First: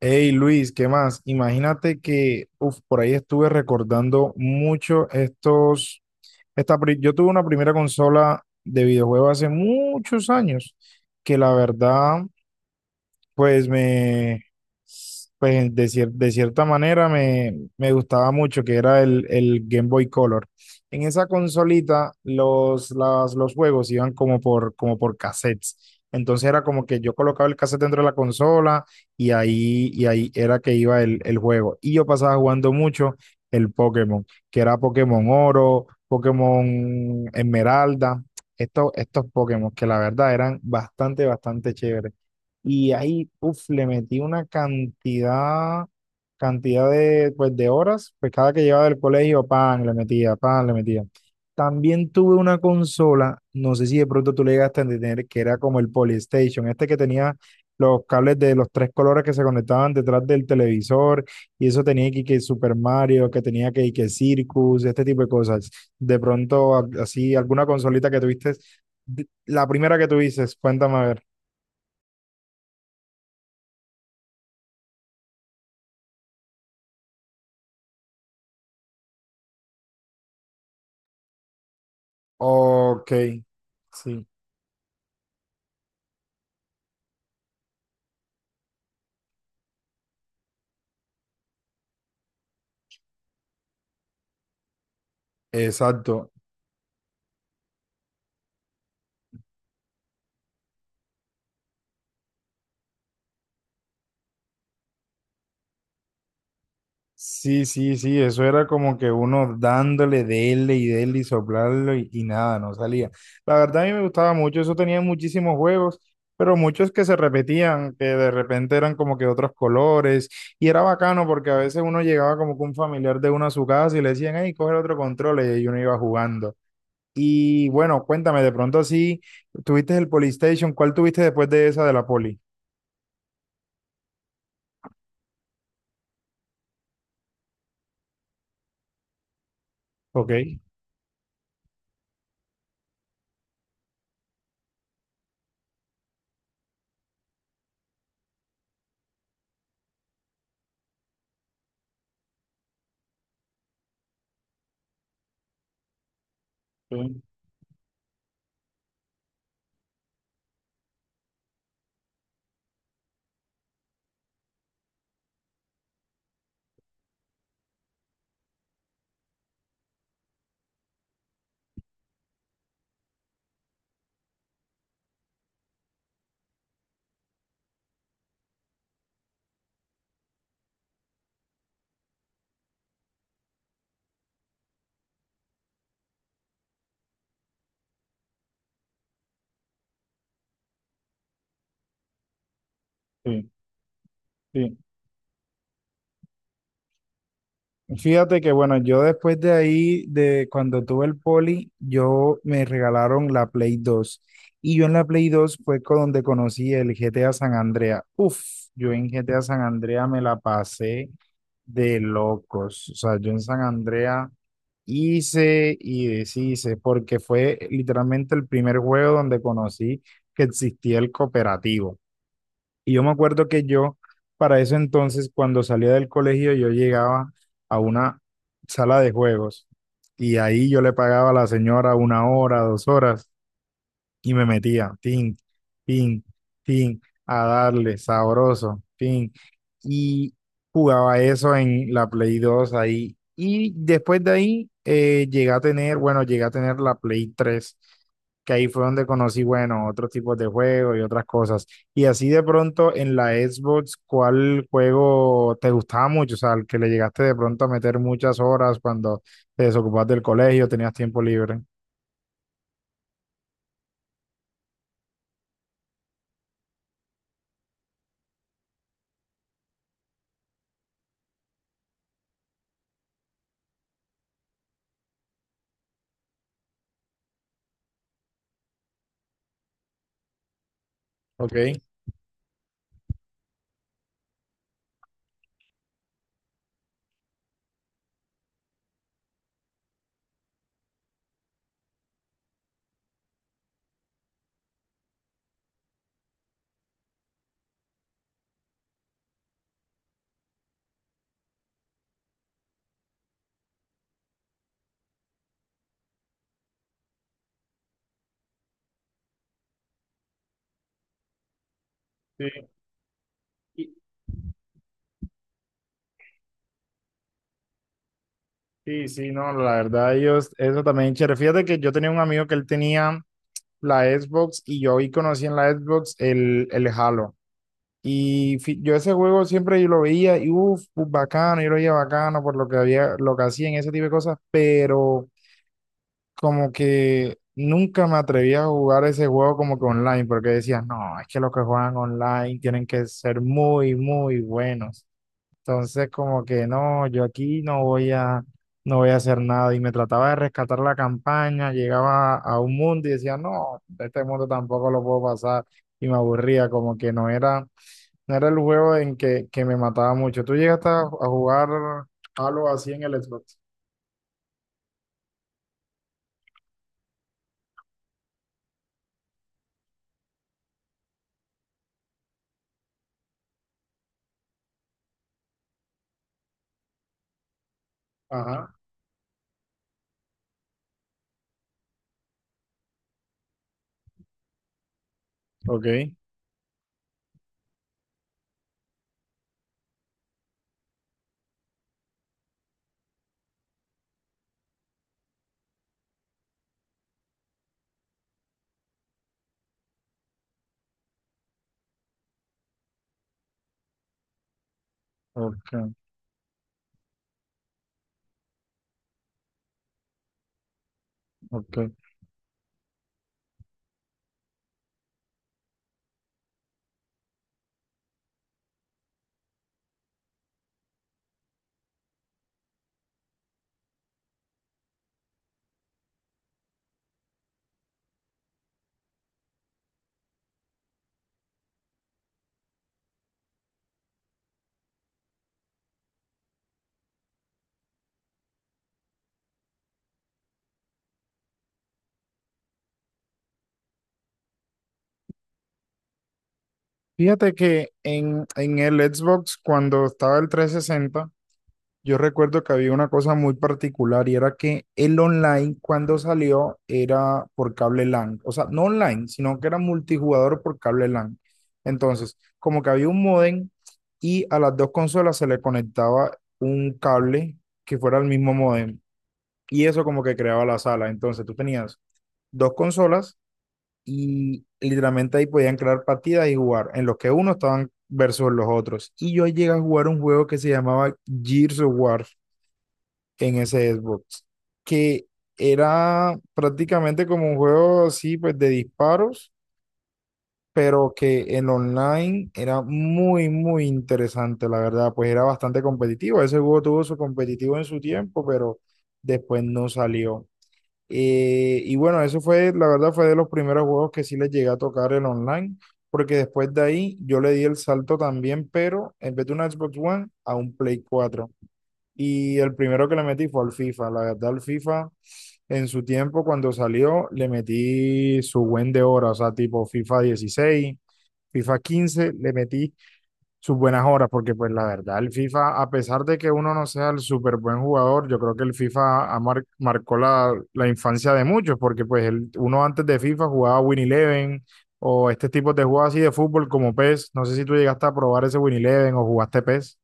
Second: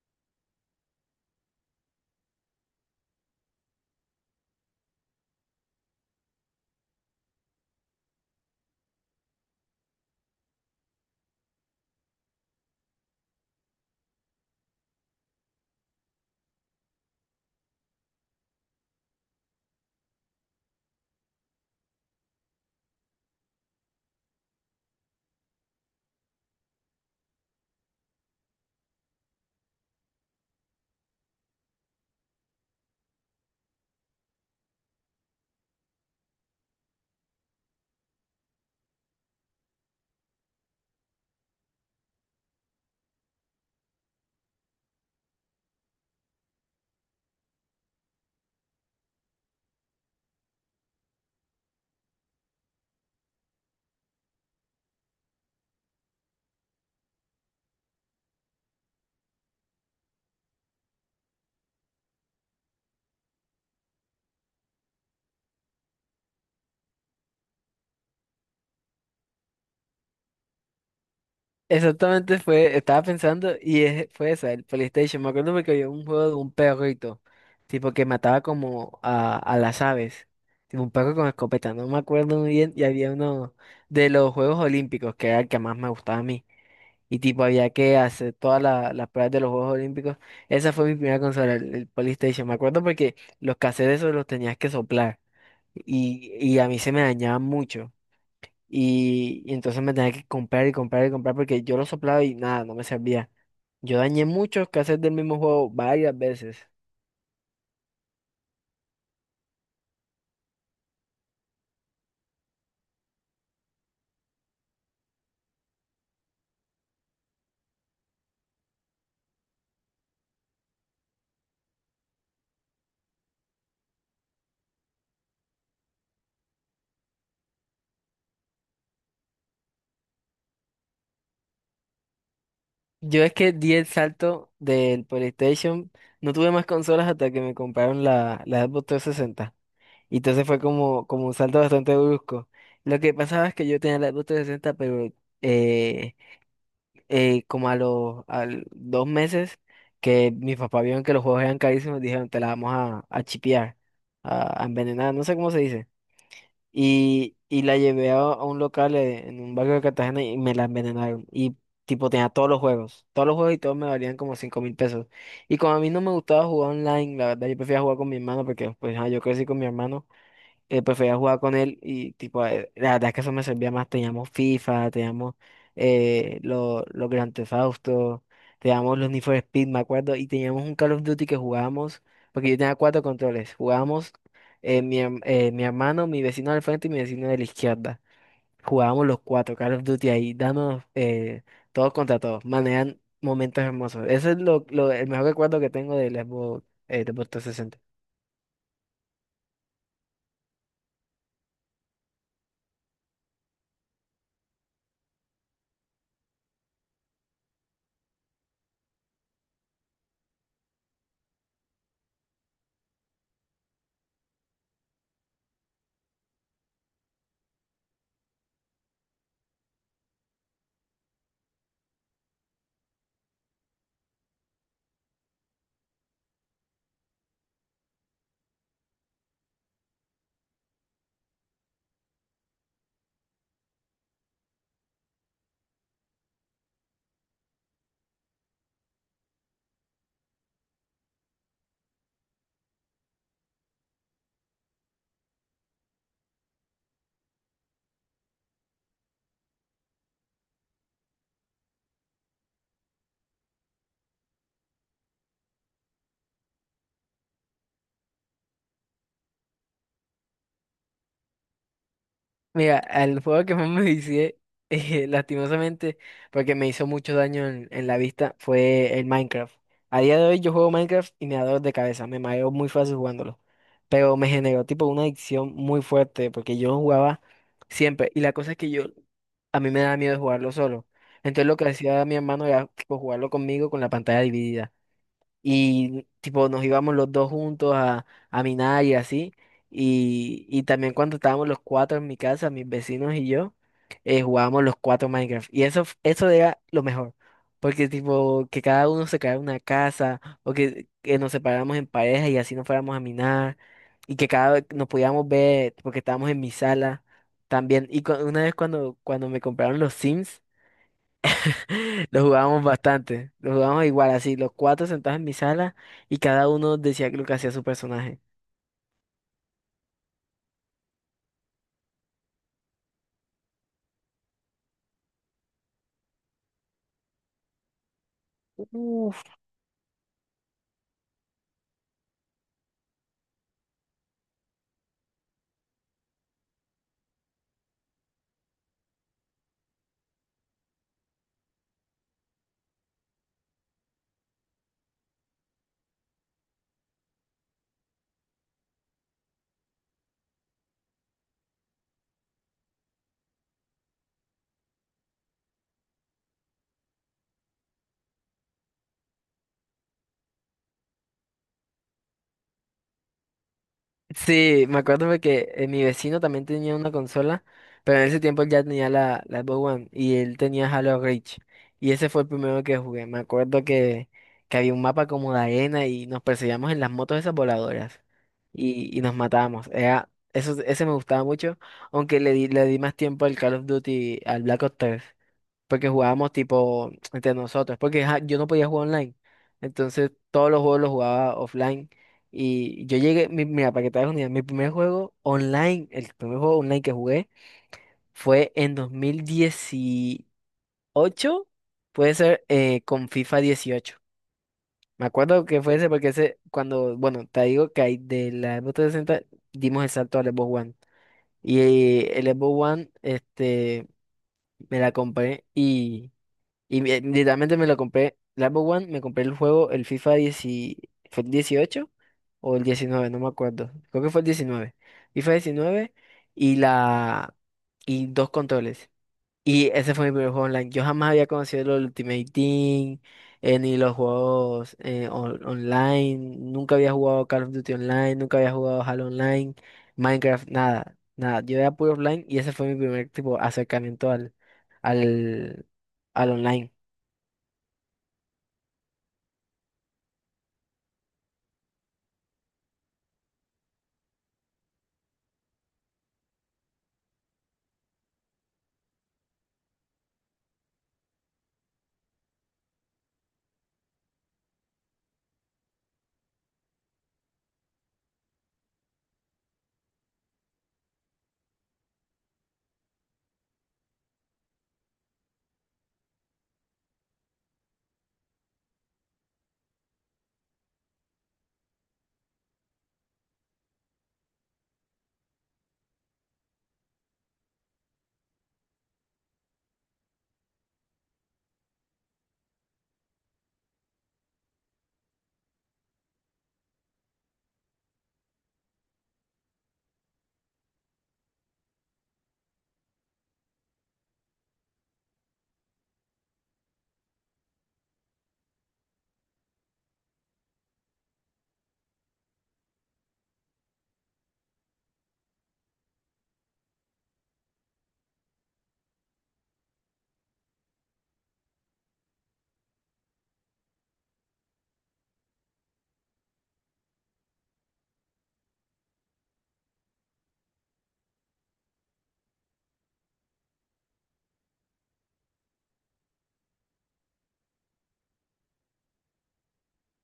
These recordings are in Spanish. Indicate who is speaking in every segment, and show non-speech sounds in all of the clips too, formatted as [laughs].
Speaker 1: Hey Luis, ¿qué más? Imagínate que uf, por ahí estuve recordando mucho estos. Yo tuve una primera consola de videojuego hace muchos años, que la verdad pues me, de cierta manera me gustaba mucho que era el Game Boy Color. En esa consolita los juegos iban como por cassettes. Entonces era como que yo colocaba el cassette dentro de la consola y ahí era que iba el juego. Y yo pasaba jugando mucho el Pokémon, que era Pokémon Oro, Pokémon Esmeralda, estos Pokémon que la verdad eran bastante, bastante chéveres. Y ahí, uff, le metí una cantidad de, pues, de horas, pues cada que llegaba del colegio, pan, le metía, pan, le metía. También tuve una consola, no sé si de pronto tú le llegaste a entender, que era como el Polystation, este que tenía los cables de los tres colores que se conectaban detrás del televisor, y eso tenía que Super Mario, que tenía que Circus, este tipo de cosas. De pronto, así, alguna consolita que tuviste, la primera que tuviste, cuéntame a ver.
Speaker 2: Exactamente fue, estaba pensando y fue esa, el PlayStation. Me acuerdo porque había un juego de un perrito, tipo que mataba como a las aves, tipo un perro con escopeta, no me acuerdo muy bien. Y
Speaker 1: Ok,
Speaker 2: había uno de
Speaker 1: sí,
Speaker 2: los Juegos Olímpicos, que era el que más me gustaba a mí. Y tipo había que hacer todas las pruebas de los Juegos Olímpicos. Esa fue mi primera consola, el PlayStation. Me acuerdo porque los cassettes esos los tenías que soplar
Speaker 1: exacto.
Speaker 2: y a mí se me dañaban mucho. Y entonces me tenía que comprar y comprar y comprar porque yo lo soplaba y nada, no me servía. Yo dañé muchos cassettes del mismo juego varias veces.
Speaker 1: Sí, sí, sí, eso era como que uno dándole, dele y dele y soplarlo y nada, no salía. La verdad a mí me gustaba mucho, eso tenía muchísimos juegos, pero muchos que se repetían, que de repente eran como que otros colores y era bacano porque a veces uno llegaba como que un familiar de uno a su casa y le decían, hey, coge el otro control y ahí uno iba jugando. Y bueno, cuéntame, de pronto así, tuviste el Polystation, ¿cuál tuviste después de esa de la Poli?
Speaker 2: Yo es que di el salto del PlayStation, no tuve más consolas hasta que me compraron la Xbox 360. Y
Speaker 1: Ok,
Speaker 2: entonces fue como, como un salto bastante brusco. Lo que pasaba es que yo tenía la Xbox 360, pero eh, como a los al 2 meses que mis papás vieron que los juegos eran carísimos, dijeron, te la vamos a chipear, a envenenar, no sé cómo se dice.
Speaker 1: sí,
Speaker 2: Y la llevé a un local en un barrio de Cartagena y me la envenenaron. Y tipo tenía todos los juegos y todos me valían como 5.000 pesos. Y como a mí no me gustaba jugar online, la verdad yo prefería jugar con mi hermano porque pues ah, yo crecí con mi hermano, prefería jugar con él y tipo, la verdad es que eso me servía más. Teníamos FIFA, teníamos los Grand Theft Auto, teníamos los Need for Speed, me acuerdo, y teníamos un Call of Duty que jugábamos, porque yo tenía cuatro controles. Jugábamos mi hermano, mi vecino del frente y mi vecino de la izquierda. Jugábamos los cuatro Call of Duty ahí, dándonos todos contra todos, manejan
Speaker 1: sí.
Speaker 2: momentos hermosos. Ese es
Speaker 1: Sí.
Speaker 2: el mejor recuerdo que tengo del Xbox, del Xbox 360.
Speaker 1: Fíjate que bueno, yo después de ahí, de cuando tuve el poli, yo me regalaron la Play 2. Y yo en la Play 2 fue con donde conocí el GTA San Andrea. Uf, yo en GTA San Andrea me la pasé de locos. O sea, yo en San Andrea hice y deshice, porque fue literalmente el primer juego donde conocí que existía el cooperativo. Y yo me acuerdo que yo, para eso entonces, cuando salía del colegio, yo llegaba a una sala de juegos y ahí yo le pagaba a la señora una hora, dos horas y me metía, tin, tin, tin, a darle, sabroso, tin. Y jugaba eso en la Play 2 ahí. Y después de ahí llegué a tener, bueno, llegué a tener la Play 3 que ahí fue donde conocí, bueno, otros tipos de juegos y otras cosas. Y así de pronto en la Xbox, ¿cuál juego te gustaba mucho? O sea, al que le llegaste de pronto a meter muchas horas cuando te desocupabas del colegio, tenías tiempo libre.
Speaker 2: Mira, al juego que más me hice, [laughs] lastimosamente, porque me hizo mucho daño en la vista, fue el Minecraft. A día de hoy yo juego Minecraft y me da dolor de cabeza, me mareo muy fácil jugándolo. Pero me generó tipo una adicción muy fuerte, porque yo lo jugaba siempre. Y la cosa es que yo, a mí me daba miedo jugarlo solo. Entonces
Speaker 1: Ok.
Speaker 2: lo que hacía mi hermano era tipo jugarlo conmigo con la pantalla dividida, y tipo nos íbamos los dos juntos a minar y así. Y también cuando estábamos los cuatro en mi casa, mis vecinos y yo, jugábamos los cuatro Minecraft. Y eso, eso era lo mejor, porque tipo que cada uno se creara una casa o que nos separáramos en pareja y así nos fuéramos a minar, y que cada vez nos podíamos ver porque estábamos en mi sala también. Y una vez cuando, cuando me compraron los Sims. [laughs] Lo jugábamos
Speaker 1: Sí.
Speaker 2: bastante. Lo jugábamos
Speaker 1: Y-
Speaker 2: igual, así, los cuatro sentados en mi sala y cada uno decía lo que hacía su personaje.
Speaker 1: Sí, sí, no, la verdad, ellos, eso también, chévere. Fíjate que yo tenía un amigo que él tenía la Xbox y yo ahí conocí en la Xbox el Halo. Y yo ese
Speaker 2: Uf.
Speaker 1: juego siempre yo lo veía y uff, bacano, yo lo veía bacano por lo que había, lo que hacían, ese tipo de cosas, pero como que nunca me atreví a jugar ese juego como que online, porque decía, no, es que los que juegan online tienen que ser muy, muy buenos. Entonces, como que no, yo aquí no voy a hacer nada. Y me trataba de rescatar la campaña, llegaba a un mundo y decía, no, este mundo tampoco lo puedo pasar. Y me aburría, como que no era el juego en que me mataba mucho. ¿Tú llegaste a jugar algo así en el Xbox?
Speaker 2: Sí, me acuerdo porque mi vecino también tenía una consola, pero en ese tiempo él ya tenía la Xbox One y él tenía Halo Reach. Y ese fue el primero que jugué. Me acuerdo que había un mapa como de arena y nos perseguíamos en las motos esas voladoras
Speaker 1: Ajá.
Speaker 2: y nos matábamos. Era, eso, ese me gustaba mucho, aunque le di más tiempo al Call of Duty, al Black Ops 3,
Speaker 1: Ok,
Speaker 2: porque jugábamos tipo entre nosotros, porque ajá, yo no podía jugar online. Entonces todos los juegos los jugaba offline. Y yo llegué, mira, para que te hagas una idea, mi primer juego online, el primer juego online que jugué fue en 2018, puede ser, con FIFA 18. Me acuerdo que fue ese
Speaker 1: ok,
Speaker 2: porque ese, cuando, bueno, te digo que ahí de la Xbox 360 dimos el salto al Xbox One. Y
Speaker 1: ok.
Speaker 2: el Xbox One, este, me la compré y... Y literalmente me lo compré, la Xbox One. Me compré el juego, el FIFA 10, ¿fue el 18 o el 19? No me acuerdo. Creo que fue el 19, FIFA 19, y la y dos controles. Y ese fue mi primer juego online. Yo jamás había conocido los Ultimate Team, ni los juegos online. Nunca había jugado Call of Duty Online, nunca había jugado Halo Online, Minecraft, nada, nada. Yo era puro offline y ese fue mi primer tipo acercamiento al, al online.
Speaker 1: Fíjate que en el Xbox, cuando estaba el 360, yo recuerdo que había una cosa muy particular y era que el online cuando salió era por cable LAN, o sea, no online, sino que era multijugador por cable LAN. Entonces, como que había un modem y a las dos consolas se le conectaba un cable que fuera el mismo modem y eso como que creaba la sala. Entonces, tú tenías dos consolas y literalmente ahí podían crear partidas y jugar en los que uno estaban versus los otros. Y yo llegué a jugar un juego que se llamaba Gears of War en ese Xbox, que era prácticamente como un juego así, pues de disparos, pero que el online era muy, muy interesante, la verdad, pues era bastante competitivo. Ese juego tuvo su competitivo en su tiempo, pero después no salió. Y bueno, eso fue, la verdad, fue de los primeros juegos que sí les llegué a tocar el online. Porque después de ahí yo le di el salto también, pero en vez de una Xbox One, a un Play 4 y el primero que le metí fue al FIFA. La verdad, al FIFA, en su tiempo, cuando salió, le metí su buen de horas, o sea, tipo FIFA 16, FIFA 15 le metí sus buenas horas, porque pues la verdad, el FIFA, a pesar de que uno no sea el súper buen jugador, yo creo que el FIFA ha marcó la, la infancia de muchos, porque pues el, uno antes de FIFA jugaba Win Eleven o este tipo de juegos así de fútbol como PES. No sé si tú llegaste a probar ese Win Eleven o jugaste PES.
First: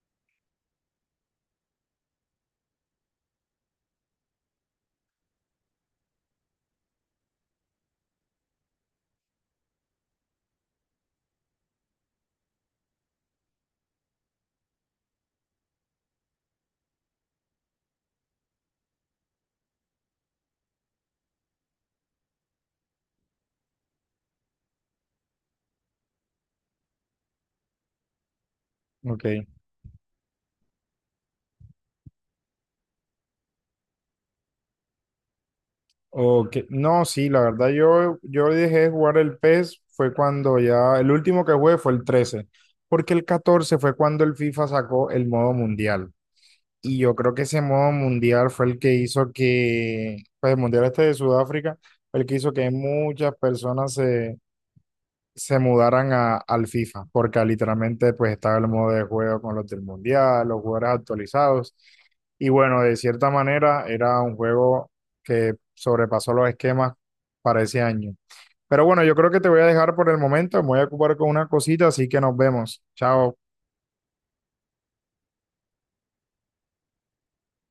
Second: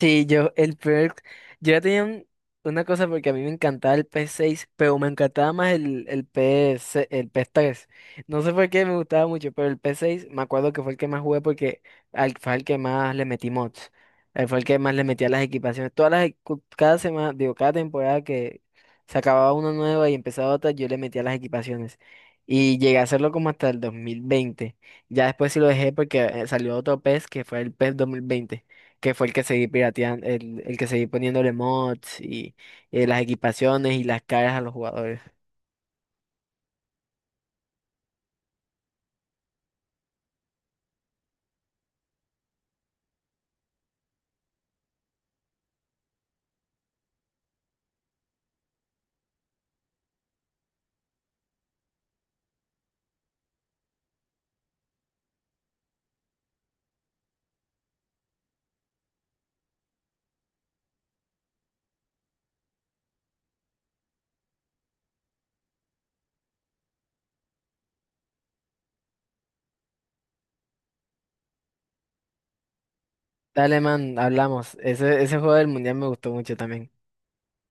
Speaker 2: Sí, yo, el peor, yo ya tenía una cosa porque a mí me encantaba el ps seis, pero me encantaba más el PS3. No sé por qué me gustaba mucho, pero el ps seis me acuerdo que fue el que más jugué porque fue el que más le metí mods. Fue el que más le metía las equipaciones. Todas las, e- cu- Cada semana, digo, cada temporada que se acababa una nueva y empezaba otra, yo le metía las equipaciones. Y llegué a hacerlo como hasta el 2020. Ya después sí lo dejé porque salió otro P PES, que fue el PES 2020, que
Speaker 1: Ok.
Speaker 2: fue el que seguí pirateando, el que seguí poniéndole mods y las equipaciones y las caras a los jugadores.
Speaker 1: Ok, no, sí, la verdad yo, yo dejé de jugar el PES fue cuando ya, el último que jugué fue el 13 porque el 14 fue cuando el FIFA sacó el modo mundial. Y yo creo que ese modo mundial fue el que hizo que, pues el mundial este de Sudáfrica, fue el que hizo que muchas personas se mudaran a, al FIFA, porque literalmente pues estaba el modo de juego con los del Mundial, los jugadores actualizados, y bueno, de cierta manera era un juego que sobrepasó los esquemas para ese año. Pero bueno, yo creo que te voy a dejar por el momento, me voy a ocupar con una cosita, así que nos vemos. Chao.
Speaker 2: Dale, man, hablamos. Ese juego del mundial me gustó mucho también.